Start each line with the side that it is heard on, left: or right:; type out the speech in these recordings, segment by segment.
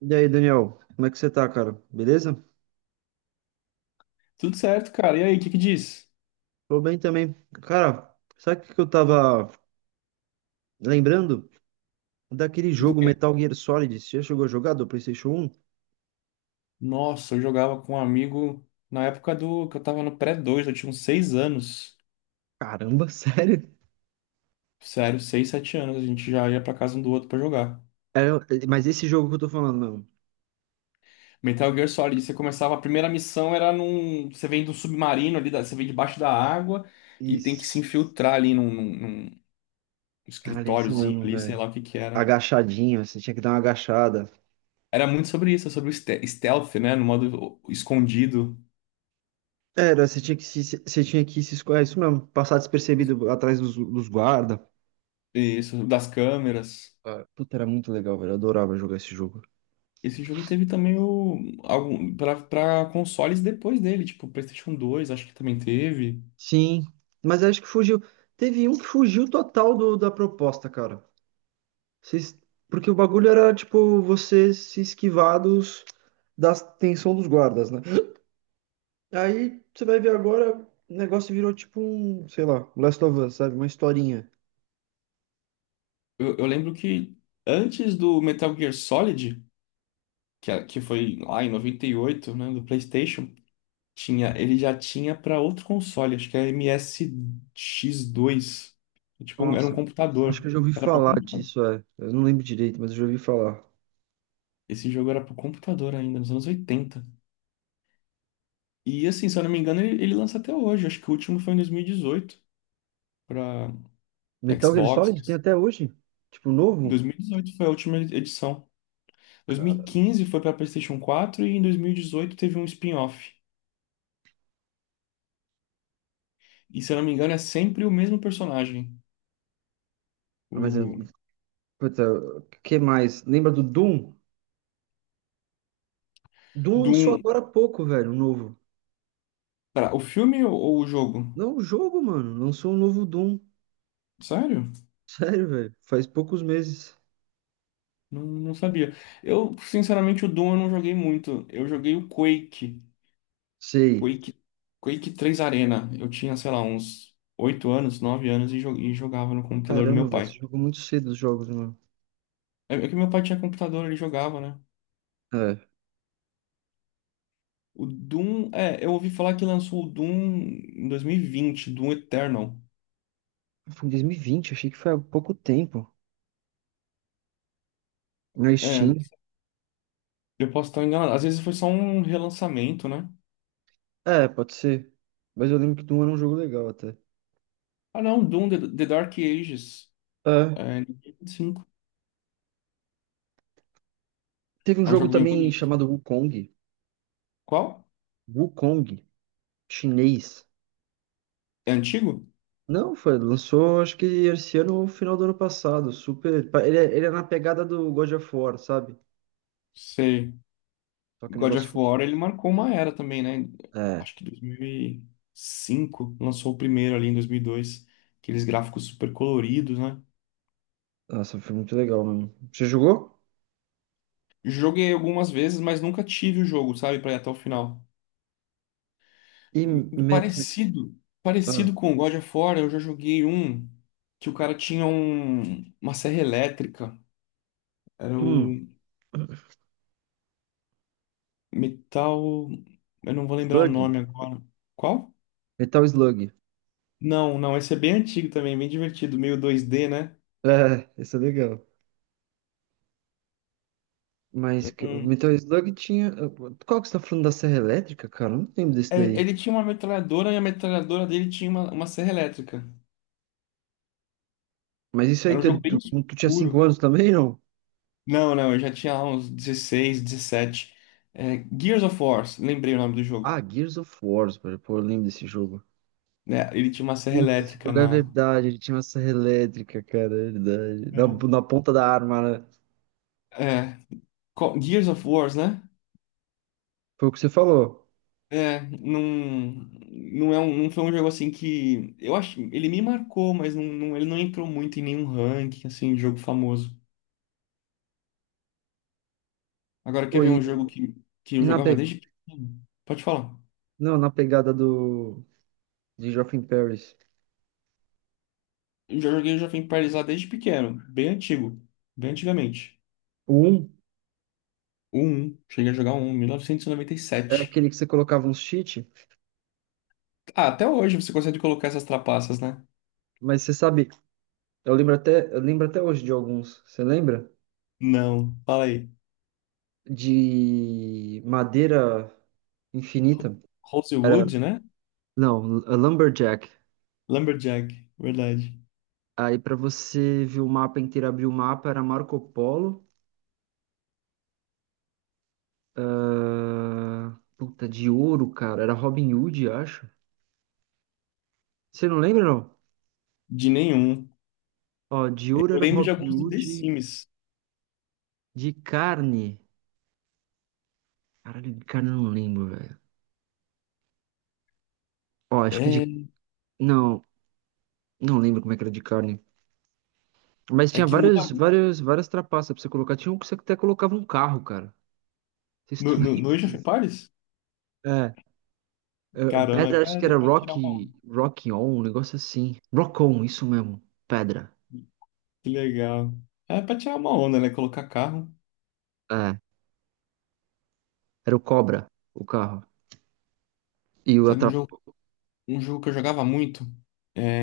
right: E aí, Daniel, como é que você tá, cara? Beleza?
left: Tudo certo, cara. E aí, o que que diz?
right: Tô bem também. Cara, sabe o que que eu tava lembrando? Daquele
left: Do
right: jogo
left: quê?
right: Metal Gear Solid. Você já chegou a jogar do PlayStation um?
left: Nossa, eu jogava com um amigo na época do que eu tava no pré dois. Eu tinha uns 6 anos.
right: Caramba, sério?
left: Sério, 6, 7 anos, a gente já ia pra casa um do outro pra jogar.
right: Era- mas esse jogo que eu tô falando, não.
left: Metal Gear Solid, você começava, a primeira missão era num. Você vem do submarino ali, você vem debaixo da água e tem que se
right: Isso.
left: infiltrar ali num
right: Caralho, é isso
left: escritóriozinho
right: mesmo,
left: ali, sei
right: velho.
left: lá o que que era.
right: Agachadinho, você tinha que dar uma agachada.
left: Era muito sobre isso, sobre o stealth, né? No modo escondido,
right: Era, você tinha que você tinha que se esco- é isso mesmo, passar despercebido atrás dos guarda.
left: isso, das câmeras.
right: Ah, puta, era muito legal, velho. Eu adorava jogar esse jogo.
left: Esse jogo teve também o algum para consoles depois dele, tipo PlayStation dois, acho que também teve.
right: Sim, mas acho que fugiu. Teve um que fugiu total da proposta, cara. Vocês- porque o bagulho era, tipo, você se esquivar da tensão dos guardas, né? Aí você vai ver agora, o negócio virou tipo um, sei lá, Last of Us, sabe? Uma historinha.
left: Eu lembro que antes do Metal Gear Solid, que foi lá em 98, né, do PlayStation, tinha, ele já tinha para outro console, acho que é msx dois. É, tipo, era um
right: Nossa, acho que
left: computador.
right: eu já ouvi
left: Era para
right: falar
left: computador.
right: disso, é. Eu não lembro direito, mas eu já ouvi falar.
left: Esse jogo era para computador ainda, nos anos 80. E assim, se eu não me engano, ele lança até hoje. Acho que o último foi em 2018 para
right: Metal Gear
left: Xbox.
right: Solid tem até hoje? Tipo, novo?
left: 2018 foi a última edição.
right: Cara,
left: 2015 foi para PlayStation 4 e em 2018 teve um spin-off. E se eu não me engano é sempre o mesmo personagem.
right: Mas, eu-
left: O
right: puta, o que mais? Lembra do Doom? Doom
left: do
right: lançou
left: um-
right: agora há pouco, velho, um novo.
left: pera, o filme ou o jogo?
right: Não, o jogo, mano. Lançou um novo Doom.
left: Sério?
right: Sério, velho. Faz poucos meses.
left: Não, não sabia. Eu, sinceramente, o Doom eu não joguei muito. Eu joguei o Quake.
right: Sei.
left: Quake, Quake 3 Arena. Eu tinha, sei lá, uns 8 anos, 9 anos e, e jogava no computador do
right: Caramba,
left: meu
right: velho.
left: pai.
right: Você jogou muito cedo os jogos, mano.
left: É, é que meu pai tinha computador, ele jogava, né?
right: É.
left: O Doom, é, eu ouvi falar que lançou o Doom em 2020, Doom Eternal.
right: Foi em 2020. Achei que foi há pouco tempo. Na
left: É,
right: Steam.
left: eu posso estar enganado. Às vezes foi só um relançamento, né?
right: É, pode ser. Mas eu lembro que Doom era um jogo legal até.
left: Ah, não, Doom The, The Dark Ages,
right: É.
left: é, de 2005.
right: Teve um
left: É um
right: jogo
left: jogo bem
right: também
left: bonito.
right: chamado Wukong.
left: Qual?
right: Wukong. Chinês.
left: É antigo?
right: Não, foi. Lançou, acho que esse ano ou final do ano passado. Super. Ele é na pegada do God of War, sabe?
left: Sei.
right: Só que o
left: God
right: negócio
left: of
right: foi.
left: War, ele marcou uma era também, né?
right: É.
left: Acho que dois mil e cinco lançou o primeiro ali em 2002. Aqueles gráficos super coloridos, né?
right: Nossa, foi muito legal, mano. Você jogou?
left: Joguei algumas vezes, mas nunca tive o jogo, sabe, pra ir até o final.
right: E Matt,
left: Parecido,
right: ah,
left: parecido com o God of War, eu já joguei um que o cara tinha uma serra elétrica. Era o
right: hum,
left: Metal. Eu não vou lembrar o
right: Slug?
left: nome agora. Qual?
right: Metal Slug.
left: Não, não, esse é bem antigo também, bem divertido, meio 2D, né?
right: É, isso é legal. O
left: Hum.
right: Metal Slug tinha. Qual que você tá falando da Serra Elétrica, cara? Eu não lembro desse
left: É,
right: daí.
left: ele tinha uma metralhadora e a metralhadora dele tinha uma serra elétrica.
right: Mas isso aí,
left: Era um
right: tu, é,
left: jogo bem
right: tu tinha
left: escuro.
right: 5 anos também, não?
left: Não, não, eu já tinha lá uns 16, 17. É, Gears of War, lembrei o nome do jogo.
right: Ah, Gears of War, velho. Pô, eu lembro desse jogo.
left: Né? Ele tinha uma serra
right: Puta, esse
left: elétrica
right: jogo é
left: na.
right: verdade. Ele tinha uma serra elétrica, cara, é verdade.
left: É.
right: Na ponta da arma, né?
left: É, Gears of Wars, né?
right: Foi o que você falou.
left: É, não, não, é um, não foi um jogo assim que. Eu acho. Ele me marcou, mas não, ele não entrou muito em nenhum ranking, assim, de jogo famoso. Agora, quer ver
right: Foi.
left: um jogo que eu
right: E na, pe...
left: jogava desde pequeno? Pode falar.
right: não, na pegada do. De Geoff in Paris.
left: Eu já joguei Jovem Paralisado desde pequeno, bem antigo, bem antigamente.
right: O 1
left: O 1, cheguei a jogar o 1,
right: é
left: 1997.
right: aquele que você colocava uns cheat.
left: Ah, até hoje você consegue colocar essas trapaças, né?
right: Mas você sabe, eu lembro até hoje de alguns. Você lembra?
left: Não, fala aí.
right: De madeira infinita. Era,
left: Rosewood, né?
right: não, Lumberjack.
left: Lumberjack, verdade.
right: Aí pra você ver o mapa inteiro, abrir o mapa, era Marco Polo. Ah, puta, de ouro, cara. Era Robin Hood, acho. Você não lembra, não?
left: De nenhum.
right: Ó, de ouro
left: Eu
right: era
left: lembro de
right: Robin
left: alguns do The
right: Hood.
left: Sims.
right: De carne. Caralho, de carne eu não lembro, velho. Ó, acho que de.
left: É,
right: Não, não lembro como é que era de carne. Mas
left: é
right: tinha
left: que muda muito.
right: várias trapaças pra você colocar. Tinha um que você até colocava um carro, cara. Não sei se tu
left: No, no,
right: lembra
left: no Age of
right: disso.
left: Empires?
right: É, é,
left: Caramba,
right: pedra, acho que
left: é
right: era
left: pra tirar uma onda.
right: Rock On, um negócio assim. Rock On, isso mesmo. Pedra.
left: Que legal. É pra tirar uma onda, né? Colocar carro.
right: É, era o Cobra, o carro. E o
left: Sabe
right: atrap...
left: um jogo que eu jogava muito,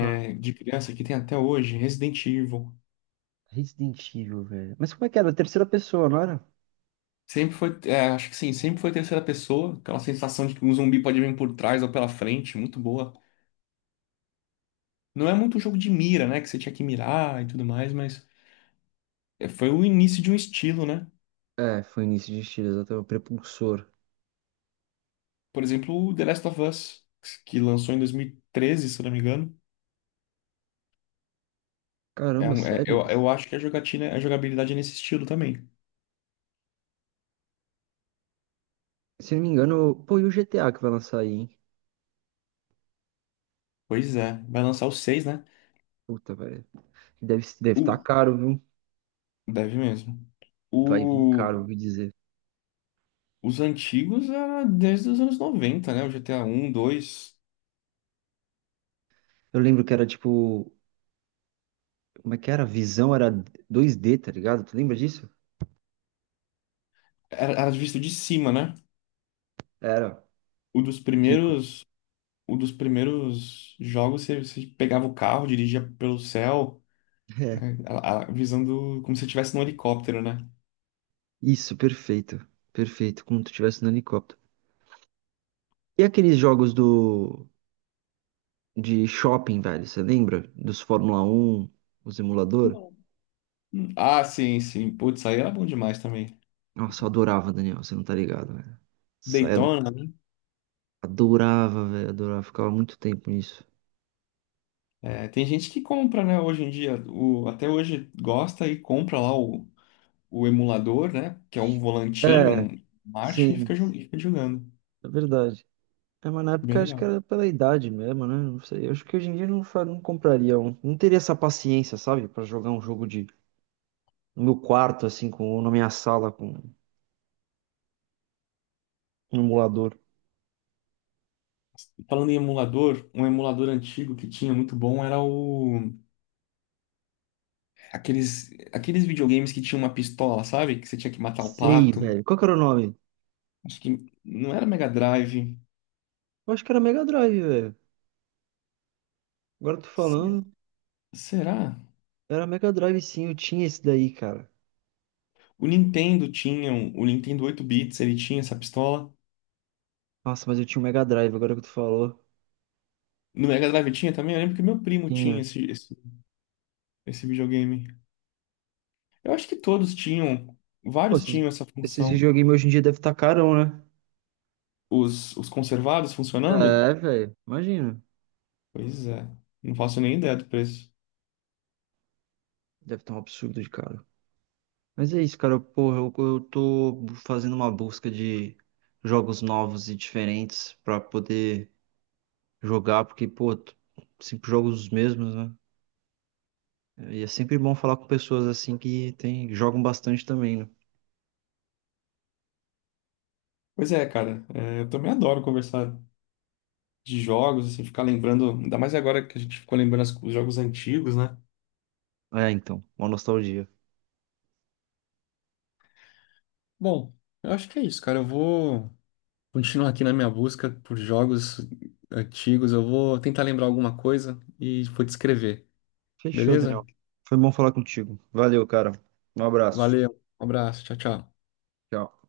right: Ah,
left: de criança, que tem até hoje, Resident Evil.
right: Resident Evil, velho. Mas como é que era? Terceira pessoa, não era?
left: Sempre foi, é, acho que sim, sempre foi terceira pessoa. Aquela sensação de que um zumbi pode vir por trás ou pela frente, muito boa. Não é muito um jogo de mira, né? Que você tinha que mirar e tudo mais, mas é, foi o início de um estilo, né?
right: É, foi início de estilo, até O Prepulsor.
left: Por exemplo, o The Last of Us, que lançou em 2013, se eu não me engano. É
right: Caramba,
left: um,
right: sério?
left: eu acho que a jogatina, a jogabilidade é nesse estilo também.
right: Se não me engano, pô, e o GTA que vai lançar aí, hein?
left: Pois é, vai lançar o 6, né?
right: Puta, velho. Deve estar
left: O,
right: caro, viu?
left: deve mesmo.
right: Vai vir caro,
left: O,
right: ouvi dizer.
left: os antigos era desde os anos 90, né? O GTA um, dois.
right: Eu lembro que era tipo. Como é que era? A visão era 2D, tá ligado? Tu lembra disso?
left: Era, era visto de cima, né?
right: Era
left: O dos
right: ridículo.
left: primeiros, o dos primeiros jogos, você, você pegava o carro, dirigia pelo céu, né? A, visando como se estivesse num helicóptero, né?
right: Isso, perfeito. Perfeito, como tu estivesse no helicóptero. E aqueles jogos do de shopping, velho, você lembra? Dos Fórmula Um, os emulador?
left: Ah, sim, sim. Putz, aí era bom demais também.
right: Nossa, eu adorava, Daniel, você não tá ligado, velho. Saia do...
left: Daytona, né?
right: Adorava, velho, adorava. Ficava muito tempo nisso.
left: É, tem gente que compra, né, hoje em dia. O, até hoje gosta e compra lá o emulador, né? Que é um volantinho,
right: É,
left: um marcha e fica,
right: sim,
left: e fica jogando.
right: é verdade. É, mas na
left: Bem
right: época acho que
left: legal.
right: era pela idade mesmo, né? Não sei. Eu acho que hoje em dia eu não compraria um. Não teria essa paciência, sabe? Pra jogar um jogo de no meu quarto, assim, com, ou na minha sala, com um emulador.
left: E falando em emulador, um emulador antigo que tinha muito bom era o, aqueles, aqueles videogames que tinha uma pistola, sabe? Que você tinha que matar o
right: Sei,
left: pato.
right: velho. Qual que era o nome?
left: Acho que não era Mega Drive.
right: Eu acho que era Mega Drive, velho. Agora eu tô
left: Se-
right: falando.
left: Será?
right: Era Mega Drive, sim. Eu tinha esse daí, cara.
left: O Nintendo tinha, o Nintendo 8 bits, ele tinha essa pistola.
right: Nossa, mas eu tinha um Mega Drive, agora que tu falou.
left: No Mega Drive tinha também? Eu lembro que meu primo tinha
right: Tinha.
left: esse videogame. Eu acho que todos tinham,
right: Pô,
left: vários tinham essa
right: esses
left: função.
right: videogames hoje em dia devem estar carão, né?
left: Os conservados funcionando?
right: É, velho. Imagina.
left: Pois é, não faço nem ideia do preço.
right: Deve estar um absurdo de caro. Mas é isso, cara. Porra, eu tô fazendo uma busca de jogos novos e diferentes pra poder jogar, porque, pô, sempre jogos os mesmos, né? E é sempre bom falar com pessoas assim que tem, jogam bastante também, né?
left: Pois é, cara, é, eu também adoro conversar de jogos, assim, ficar lembrando, ainda mais agora que a gente ficou lembrando os jogos antigos, né?
right: Ah, é, então, uma nostalgia.
left: Bom, eu acho que é isso, cara. Eu vou continuar aqui na minha busca por jogos antigos. Eu vou tentar lembrar alguma coisa e vou te escrever,
right: Fechou,
left: beleza?
right: Daniel. Foi bom falar contigo. Valeu, cara. Um abraço.
left: Valeu, um abraço, tchau, tchau.
right: Tchau.